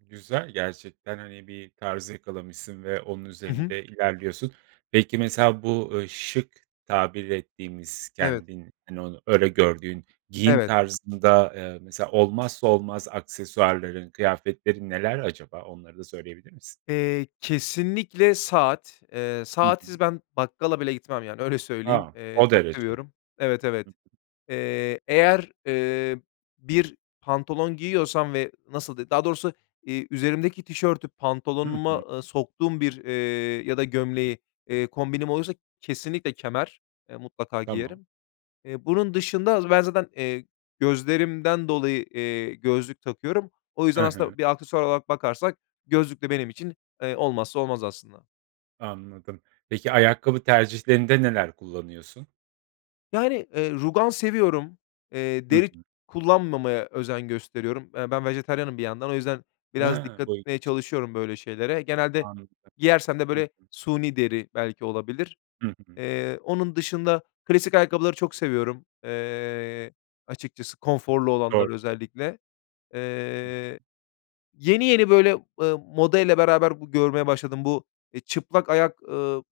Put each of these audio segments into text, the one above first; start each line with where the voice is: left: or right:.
right: Güzel, gerçekten hani, bir tarz yakalamışsın ve onun
left: Hı hı.
right: üzerinde ilerliyorsun. Peki, mesela bu, ııı, şık tabir ettiğimiz
left: Evet.
right: kendin hani, onu öyle gördüğün giyim
left: Evet.
right: tarzında, eee, mesela olmazsa olmaz aksesuarların, kıyafetlerin neler acaba? Onları da söyleyebilir misin?
left: Eee, kesinlikle saat. Eee,
right: Hı
left: saatsiz
right: hı.
left: ben bakkala bile gitmem yani öyle söyleyeyim.
right: A!
left: Eee,
right: O
left: çok
right: derece.
left: seviyorum
right: Hı.
left: Evet, evet. Eee, eğer, eee, bir pantolon giyiyorsam ve nasıl de daha doğrusu, eee, üzerimdeki tişörtü
right: Hı hı.
left: pantolonuma e soktuğum bir, eee, ya da gömleği, eee, kombinim olursa kesinlikle kemer. Eee, mutlaka
right: Tamam.
left: giyerim. Eee, bunun dışında az ben zaten, eee, gözlerimden dolayı, eee, gözlük takıyorum. O yüzden
right: Hı hı.
left: aslında bir aksesuar olarak bakarsak gözlük de benim için, eee, olmazsa olmaz aslında.
right: Anladım. Peki, ayakkabı tercihlerinde neler kullanıyorsun?
left: Yani, eee, rugan seviyorum, eee,
right: Hı
left: deri
right: hı.
left: kullanmamaya özen gösteriyorum. Eee, ben vejetaryenim bir yandan o yüzden biraz
right: Ha,
left: dikkat
right: bu
left: etmeye
right: ilginç.
left: çalışıyorum böyle şeylere. Genelde
right: Anladım.
left: giyersem de
right: Hı
left: böyle
right: hı.
left: suni deri belki olabilir.
right: Hı hı.
left: Eee, onun dışında klasik ayakkabıları çok seviyorum, eee, açıkçası konforlu
right: Doğru.
left: olanları özellikle.
right: Hı hı.
left: Eee, yeni yeni böyle, ııı, modayla beraber görmeye başladım. Bu, eee, çıplak ayak, eee,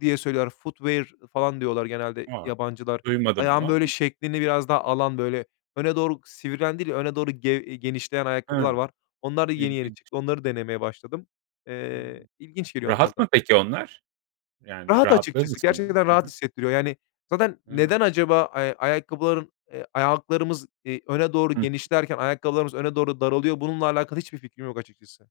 left: diye söylüyorlar foodware falan diyorlar genelde
right: A!
left: yabancılar.
right: Duymadım onu
left: Ayağın böyle
right: ama.
left: şeklini biraz daha alan böyle öne doğru sivrilen değil öne doğru ge genişleyen ayakkabılar
right: Hı.
left: var. Onlar da yeni yeni
right: İlginç.
left: çıktı onları denemeye başladım. Eee,
right: Hımm,
left: ilginç geliyor onlar
right: rahat
left: da.
right: mı peki onlar? Yani
left: Rahat,
right: [unintelligible]
left: açıkçası gerçekten
right: Hı
left: rahat
right: hı.
left: hissettiriyor. Yani zaten
right: Hıı.
left: neden acaba, eee, ayakkabıların, eee, ayaklarımız, eee, öne doğru
right: Hı.
left: genişlerken ayakkabılarımız öne doğru daralıyor bununla alakalı hiçbir fikrim yok açıkçası.